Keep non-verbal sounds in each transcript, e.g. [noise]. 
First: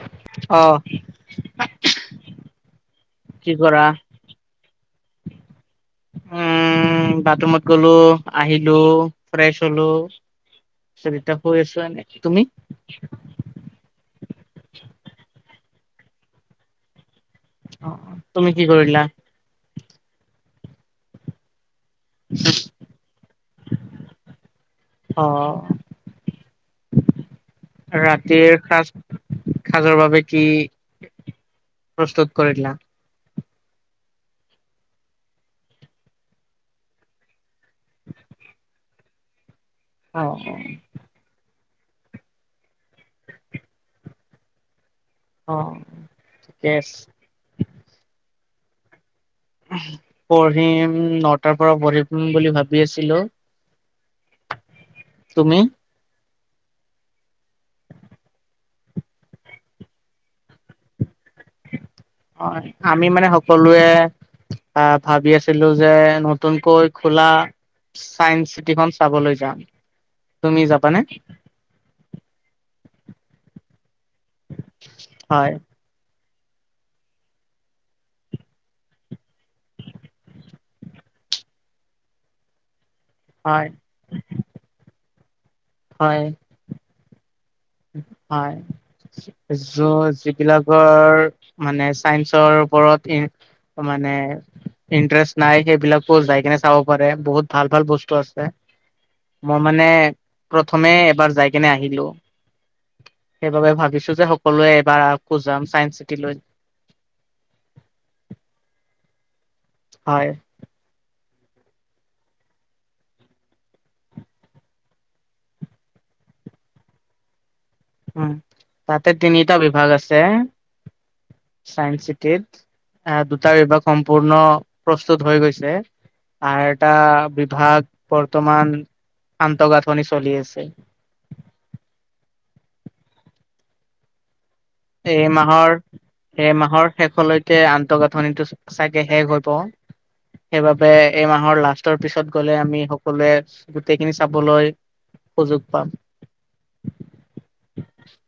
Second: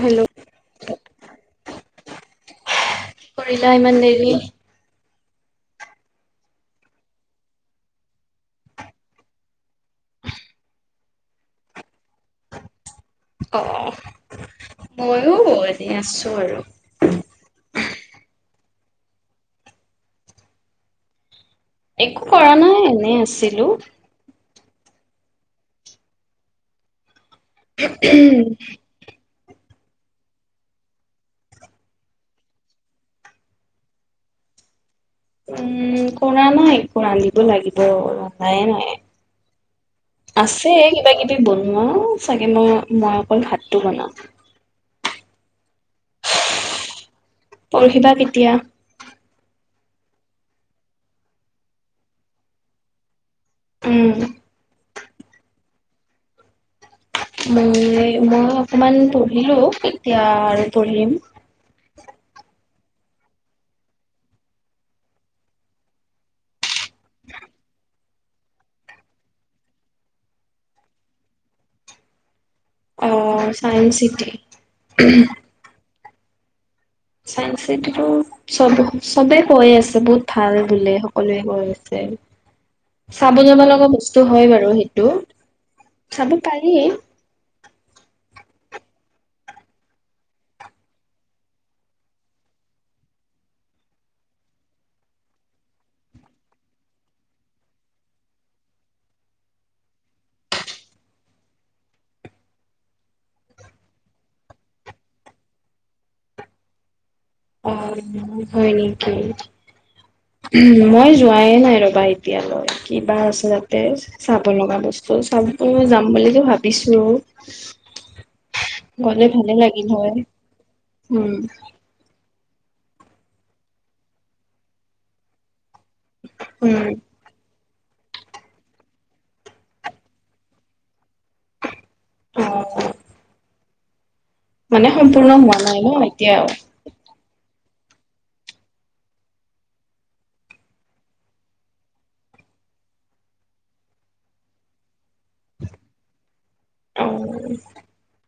Hello কি অ', কি কৰিলা কৰা? ইমান দেৰি। [inaudible] উম, বাথৰুমত গ'লো আহিলো ফ্ৰেছ হ'লো। এতিয় শুই আছিলা নে তুমি? অ' ময়ো এনেই আছো আৰু। অ' তুমি কি কৰিলা? একো কৰা নাই এনে আছিলো। অ' ৰাতিৰ সাজ খাজৰ বাবে কি প্ৰস্তুত কৰিলা? উম, কৰা নাই একো ৰান্ধিব লাগিব! ৰন্ধাই নাই। অ'। অ', আছে কিবা কিবি বনোৱা মই চাগে মই-মই অকণ ভাতটো বনাওঁ। অ' ঠিকে আছে। পঢ়িবা কেতিয়া? পঢ়িম, নটাৰ পৰা পঢ়িম বুলি ভাবি আছিলোঁ। উম। তুমি? মই-মই অকমান পঢ়িলোঁ এতিয়া আৰু পঢ়িম। অ' আমি মানে সকলোৱে আহ! ভাবি আছিলো যে নতুনকৈ খোলা চাইন্স চিটিখন চাবলৈ যাম! তুমি যাবানে? অ', চাইন্স চিটি? হয়, চাইন্স চিটি টো চব চবে কৈ আছে বহুত ভাল বোলে! সকলোৱে কৈ আছে। চাব যাব হয়, লগা বস্তু হয় বাৰু সেইটো, হয়, চাব পাৰি। হয়। য যিবিলাকৰ মানে চাইন্সৰ ওপৰত ইমান মানে ইন্টাৰেষ্ট নাই সেইবিলাকো যাই কেনে চাব পাৰে, বহুত ভাল ভাল বস্তু আছে। মই মানে, প্ৰথমে এবাৰ যাই কেনে আহিলো। সেইবাবে ভাবিছো যে সকলোৱে এবাৰ আকৌ যাম চাইন্স চিটি লৈ। অ' হয় নেকি হয় মই যোৱাই নাই ৰ'বা এতিয়ালৈ, কিবা আছে তাতে চাব লগা বস্তু চাব যাম বুলি বুলি ভাবিছোঁ। উম, তাতে তিনিটা বিভাগ হয় আছে উম চাইন্স চিটিত। এ দুটা বিভাগ সম্পূৰ্ণ প্ৰস্তুত হৈ গৈছে। আৰু উম এটা বিভাগ বৰ্তমান আন্তঃগাঁথনি চলি আছে। [unintelligible] মানে এই সম্পূৰ্ণ হোৱা মাহৰ, নাই ন এতিয়াও এই মাহৰ শেষলৈ তে আন্তঃগাঁথনিটো চাগে শেষ হব। সেইবাবে এই মাহৰ লাষ্টৰ পিছত গ'লে আমি সকলোৱে গোটেইখিনি চাবলৈ সুযোগ পাম। অ'।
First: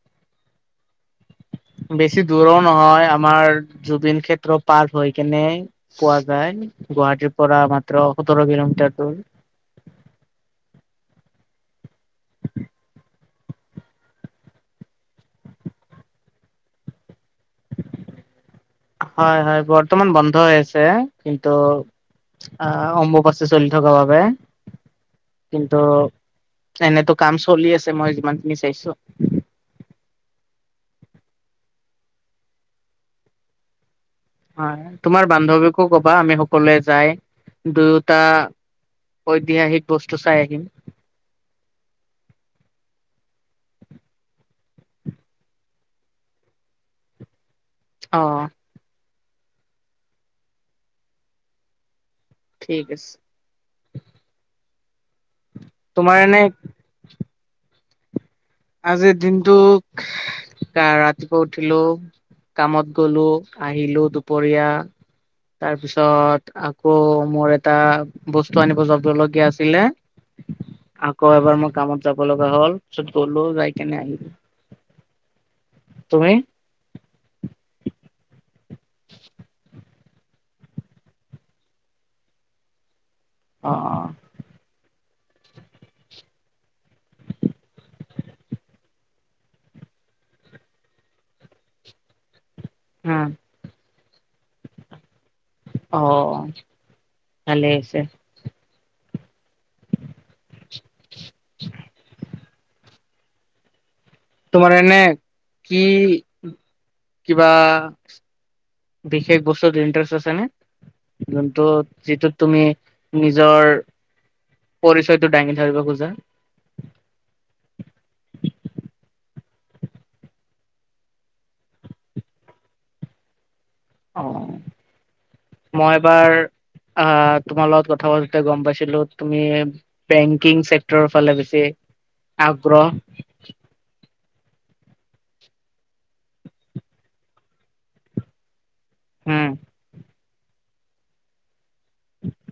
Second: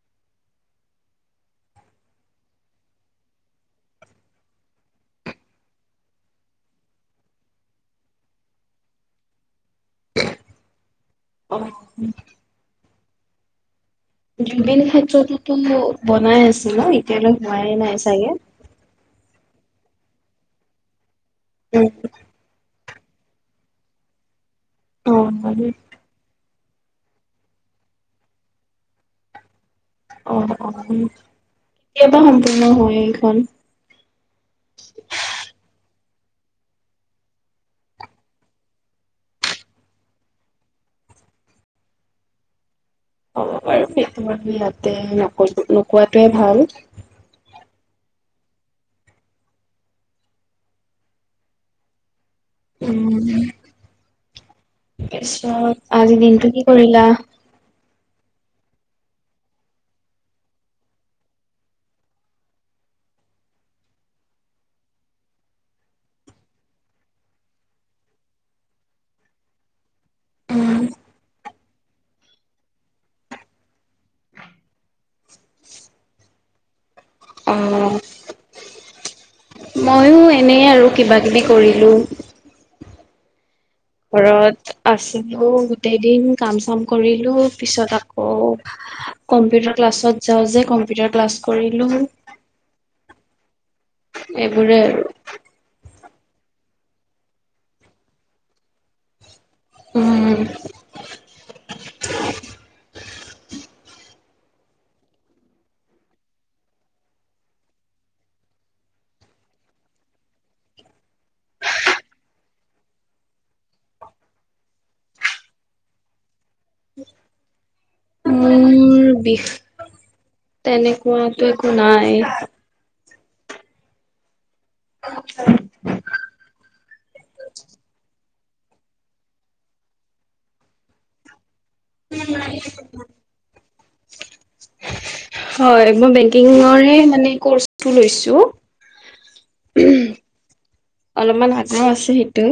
[inaudible] বেছি দূৰো নহয় আমাৰ জুবিন ক্ষেত্ৰৰ পৰ হৈ কেনে পোৱা যায়। গুৱাহাটীৰ পৰা মাত্ৰ সোতৰ কিলোমিটাৰ দূৰ। অহ '। [inaudible] জুবিন ক্ষেত্ৰতোতো বনাই আছিল ন? এতিয়ালৈকে হোৱাই নাই চাগে। হয় হয় বৰ্তমান বন্ধ হৈ আছে। কিন্তু উম আহ' অম্বুপাচী চলি থকাৰ বাবে অ কিন্তু এনেতো কাম চলি আছে মই যিমানখিনি চাইছো। অ, অ, কেতিয়াবা সম্পূৰ্ণ হয় এইখন। বা আমি সকলোৱে যায় দুয়োটা ঐতিহাসিক বস্তু চাই আহিম। হ'ব বাৰু সেইটো ইয়াতে ন নোকোৱাটোৱে ভাল অ'। ঠিক উম। আছে তাৰ পিছত তোমাৰ আজি এনে দিনটো কি কৰিলা? আজিৰ দিনটোক ৰাতিপুৱা উঠিলো। কামত গলো আহিলো দুপৰীয়া তাৰপিছত আকৌ মোৰ এটা বস্তু আনিব জব দলগীয়া আছিলে। আকৌ এবাৰ মই কামত যাব লগা হ'ল। চলো যায়ক ন আহ আহ এনে আৰু কিবা কিবি কৰিলো অ ঘৰত আছে গোটেই দিন কাম চাম কৰিলো পিছত আকৌ কম্পিউটাৰ ক্লাছত ত যাওঁ যে কম্পিউটাৰ ক্লাছ কৰিলো অ'। এইবোৰেই আৰু অ' ভালেই হৈছে উম তোমাৰ এনে কি কিবা বিশেষ বস্তুত ইণ্টাৰেষ্ট আছে নে যোনটো যিটোত তুমি নিজৰ। পৰিচয়টো দাঙি ধৰিব খোজা। তেনেকুৱাতটো একো নাই অ' মই এবাৰ আহ তোমাৰ লগত কথা প গম পাইছিলো তুমি বেংকিং চেক্টৰৰ ফালে বেছি আগ্ৰহ। [unintelligible] হয়। মই বেংকিংৰ হে মানে কোৰ্চ টো লৈছোঁ উম অলপমান আগ্ৰহ আছে সেইটো।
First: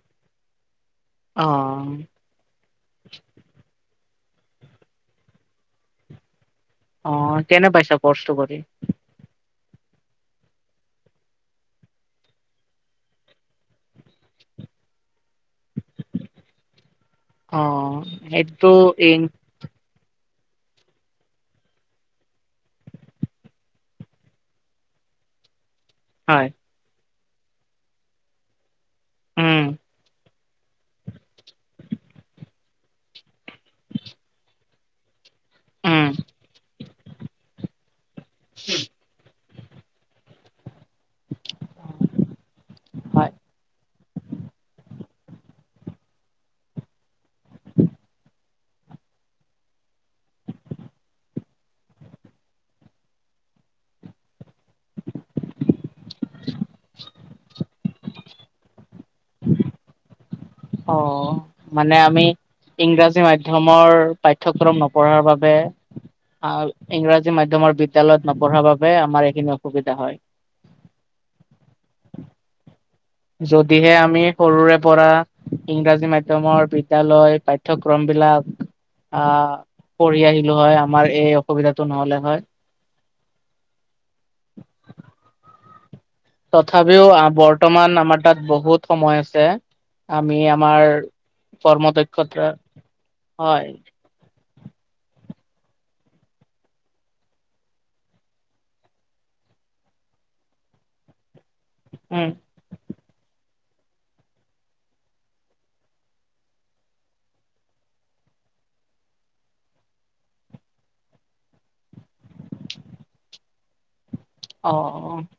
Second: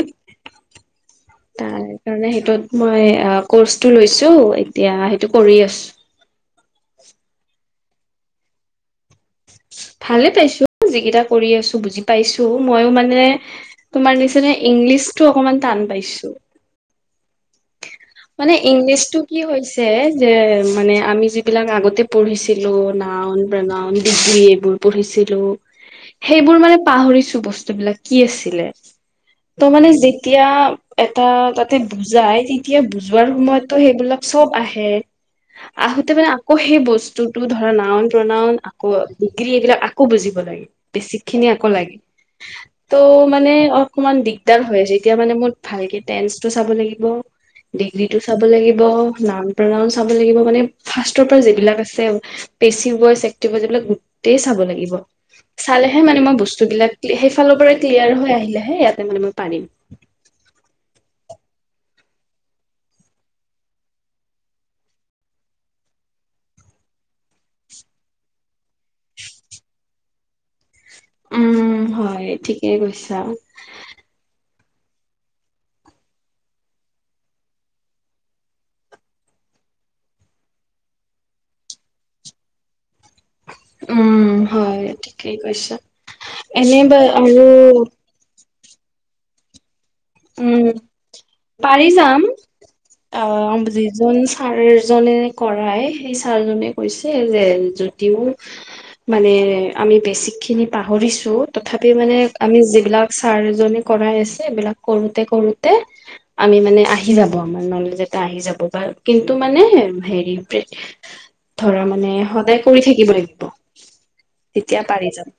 অ তাৰ কাৰণে সেইটোত মই কৰ্চটো লৈছো এতিয়া সেইটো কৰি আছো। অ' কেনে পাইছা পৰ্চটো কৰি? [unintelligible] ভালে পাইছো যিকেইটা কৰি আছো বুজি পাইছো। ময়ো মানে তোমাৰ নিচিনা ইংলিছ টো অকমান টান পাইছো। অ'। মানে সেইটো ইংলিছতটো ইন কি হৈছে যে মানে আমি যিবিলাক আগতে পঢ়িছিলো নওন, প্ৰণন, ডিগ্ৰী এইবোৰ পঢ়িছিলো হয় সেইবোৰ মানে পাহৰিছো বস্তুবলাক কি আছিলে। ত, উম মানে যে যেতিয়া এটা তাতে বুজাই তেতিয়া বুজোৱাৰ সময়তো সেইবিলাক চব আহে উম আহোতে মানে আকৌ সেই বস্তুতটো ধৰা নওন, প্ৰনাওন আকৌ এইবিলাক আকৌ বুজিব লাগে। বছিক খিনি আকৌ লাগে। ত' হয় মানে অকমান দিগদাৰ হৈ আছে এতিয়া মানে মোৰ ভালকে টেন্সটো চাব লাগিব ডিগ্ৰীটো চাব লাগিব। নাওন, প্ৰণয়ন চাব লাগিব। মানে ফাৰ্ষ্ষ্টৰ পৰা যিবিলাক আছে পেচিভ ভইচ, এক্টিভ ভইচ এইবিলাক গোটেই চাব লাগিব। চালেহে মানে মই বস্তুবিলাক সেইফালৰ পৰা ক্লিয়াৰ হৈ আহিলেহে ইয়াতে মানে মই পাৰিম। [inaudible] অ' মানে আমি ইংৰাজী মাধ্যয়মৰ পাঠ্যক্ৰম নপঢ়াৰ বাবে আহ ইংৰাজী মাধ্্যমৰ বিদ্য়ালয়ত নপঢ়াৰ বাবে আমাৰ এইখিনি অসুবিধা হয় উম হয় ঠিকেই কৈছে। যদিহে আমি। সৰুৰে পৰা ইংৰাজী মাধ্্যয়মৰ বিদ্য়ালয় পাঠ্যক্ৰম বিলাক। আহ পঢ়ি আহিলো হয় আমাৰ এই অসুবিধাতটো নহলে হয়। উম হয় ঠিকেই কৈছ। তথাপিও বৰ্তমান আমাৰ তাত বহুত সময় আছে আমি উম আমাৰ পাৰি কৰ্ম যাম দক্ষতা আহ হয়। যিজন ছাৰজনে কৰায় সেই ছাৰজনে কৈছে যে যদিও মানে আমি বেছিকখিনি পাহৰিছোঁ। তথাপি মানে উম আমি যিবিলাক ছাৰজনে কৰাই আছে এইবিলাক কৰোতে কৰোতে আমি মানে আহি যাব আমাৰ নলেজ এটা আহি যাব বা কিন্তু মানে হেৰি ধৰা মানে সদায় কৰি থাকিব লাগিব। অ তেতিয়া পাৰি যাম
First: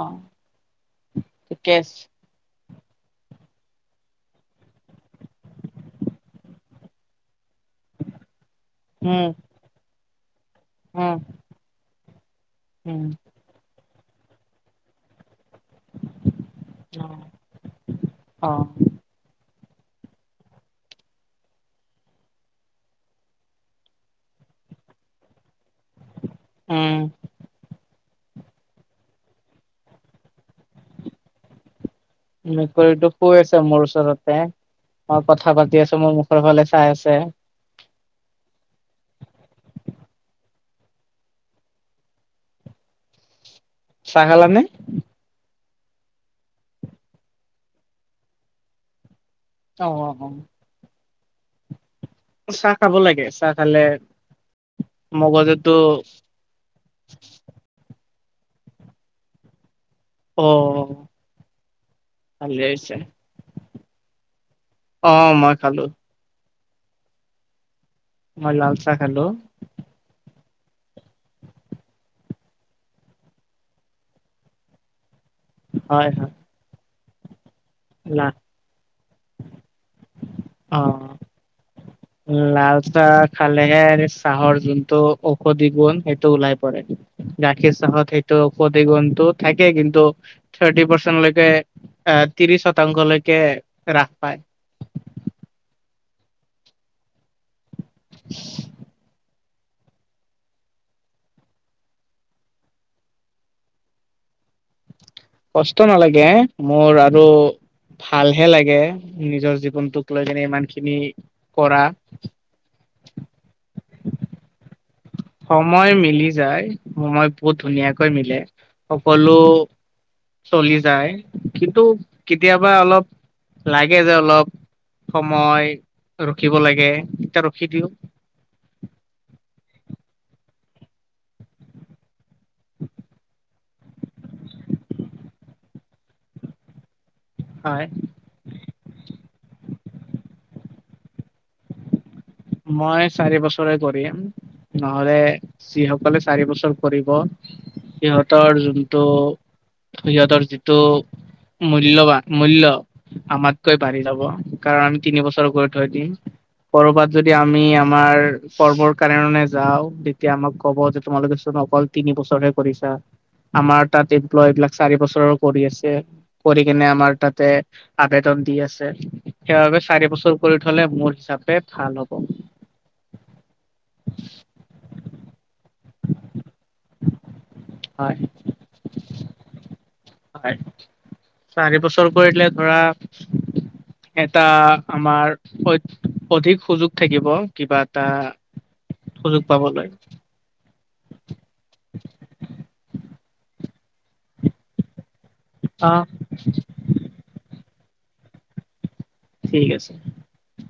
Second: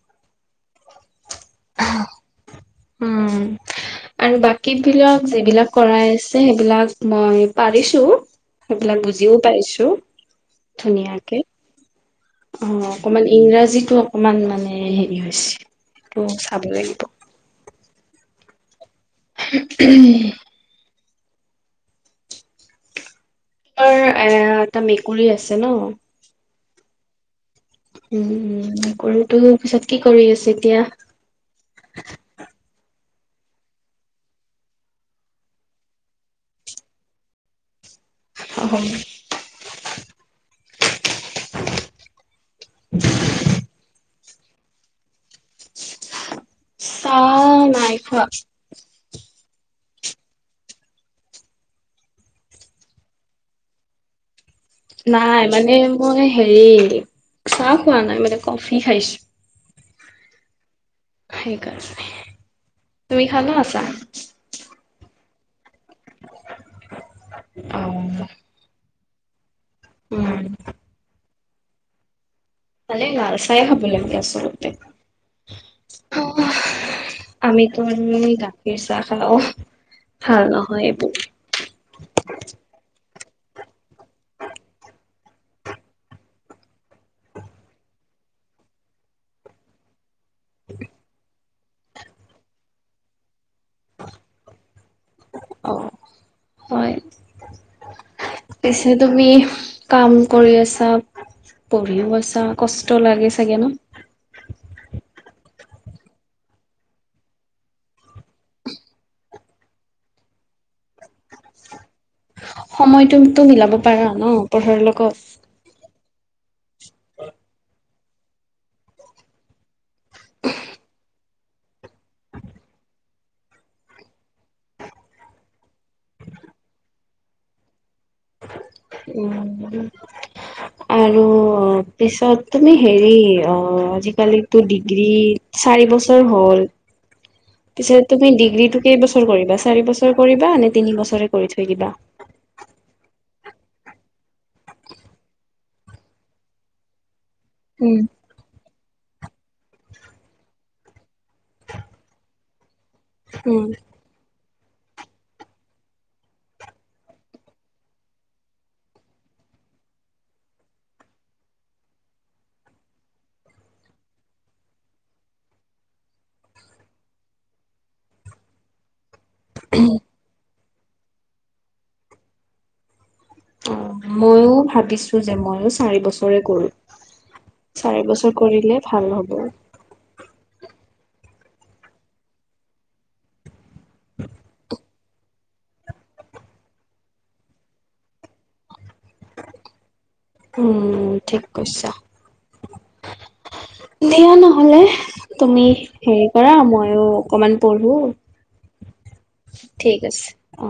অ' ঠিকে। উম আৰু বাকী বিলাক যিবিলাক কৰাই আছে সেইবিলাক মই, পাৰিছো সেইবিলাক উম বুজিও পাইছো উম ধুনীয়াকে, অ' উম অকমান ইংৰাজীতো অকমান মানে হেৰি হৈছে। ত চাব লাগিব অ' উম তমাৰ এ এটা মেকুৰী আছে ন' উম। উম কৰৰুটো পিছত কি কৰি আছে এতিয়া মে কৰিটো পুবেছ মোৰছাৰতে অ' কথা পাতি আছো মোৰ মুখৰ ফালে চাই আছে আহ চাগাল নাই, চ নাই খোৱা অ' অ' অ' চাহ খাব লাগে চাহ খালে নাই মানে মগজুতো মই হেৰি চাহ খোৱা নাই মানে কফি খাইছো। অ। সেইকাৰণে ভালে হৈছে তুমি খালা চাহ? অ মই খালো। অ মই লাল চাহ খলো। উম। [unintelligible] ভালে লাল চাহ খাৱ লাগে আচলতে হয়, হয়। আমিতো লা গাখীৰ চাহ খালোঁ ভাল নহয় এইবোৰ উম, লাল চাহ খালেহে চাহৰ যোনটো ঔষধি গুণ সেইটো ওলাই পৰে গাখীৰ চাহত সেইটো প্ৰতিগন্তু থাকে কিন্তু থাৰ্টি পাৰ্চেন্ট লকে আহ ত্ৰিশ শতাংশলৈকে ৰাখ পাই। অ হয়, পিছে তুমি কাম কৰি আছা, পঢ়িও আছা, কষ্ট লাগে চাগে ন। [unintelligible] কষ্ট নালাগে মোৰ আৰু। ভালহে লাগে নিজৰ জীৱনটোক লৈ কিনে ইমান খিনি কৰা। সময়টো তো মিলাব পাৰো ন। পঢ়াৰ লগত সময় মিলি। যায়ই বহুত ধুনীয়াকৈ মিলে সকলো। চলি যায় কিন্তু কেতিয়াবা অলপ লাগে যে অলপ। সময় ৰখিব লাগে এতিয়া ৰখি দিওঁ। উম। আৰু পিছত তুমি হেৰি অ আজিকালিতো ডিগ্ৰী চাৰি বছৰ হ'ল। হয়। পিছে তুমি ডিগ্ৰী টো কেইবছৰ কৰিবা চাৰি বছৰ কৰিবা নে তিন বছৰ? ওচ কৰি থৈ দিবা। মই চাৰি বছৰে কৰিম নহলে যিসকলে চাৰি বছৰ কৰিব। উম সিহঁতৰ যোনটো সিহঁতৰ যিটো মূল্য়বান। মূল্য উম আমাতকৈ বাঢ়ি যাব কাৰণ আমি তিন বছৰ গৈ থৈ দিম কৰবাত যদি আমি আমাৰ পৰ্বৰ কাৰনে যাওঁ তেতিয়া আমাক ক'ব যে তোমালোকেচোন অকল তিনি বোচৰহে কৰিছা। আমাৰ তাত এমপ্লয় এইবলাক চাৰি বছৰ কৰি আছে কৰি কিনে আমাৰ তাতে আবেদন। দি আছে সেইবাবে চাৰি বছৰ কৰি থলে মোৰ হিচাপে ভাল হ'ব। অ মইয়ো ভাবিছো যে মই। আৰু চাৰি বছৰে কৰো চাৰি হয় বছৰ কৰিলে ভাল হ'ব। হয় চাৰি বছৰ কৰি দলে ধৰা। এটা আমাৰ অ অধিক সুযোগ থাকিব কিবা এটা। সুযোগ পাব লাগে উম ঠিক কৈছা। দিয়া নহলে। তুমি অ হেৰি কৰা মইো অকমান পঢ়ো। ঠিক আছে অ।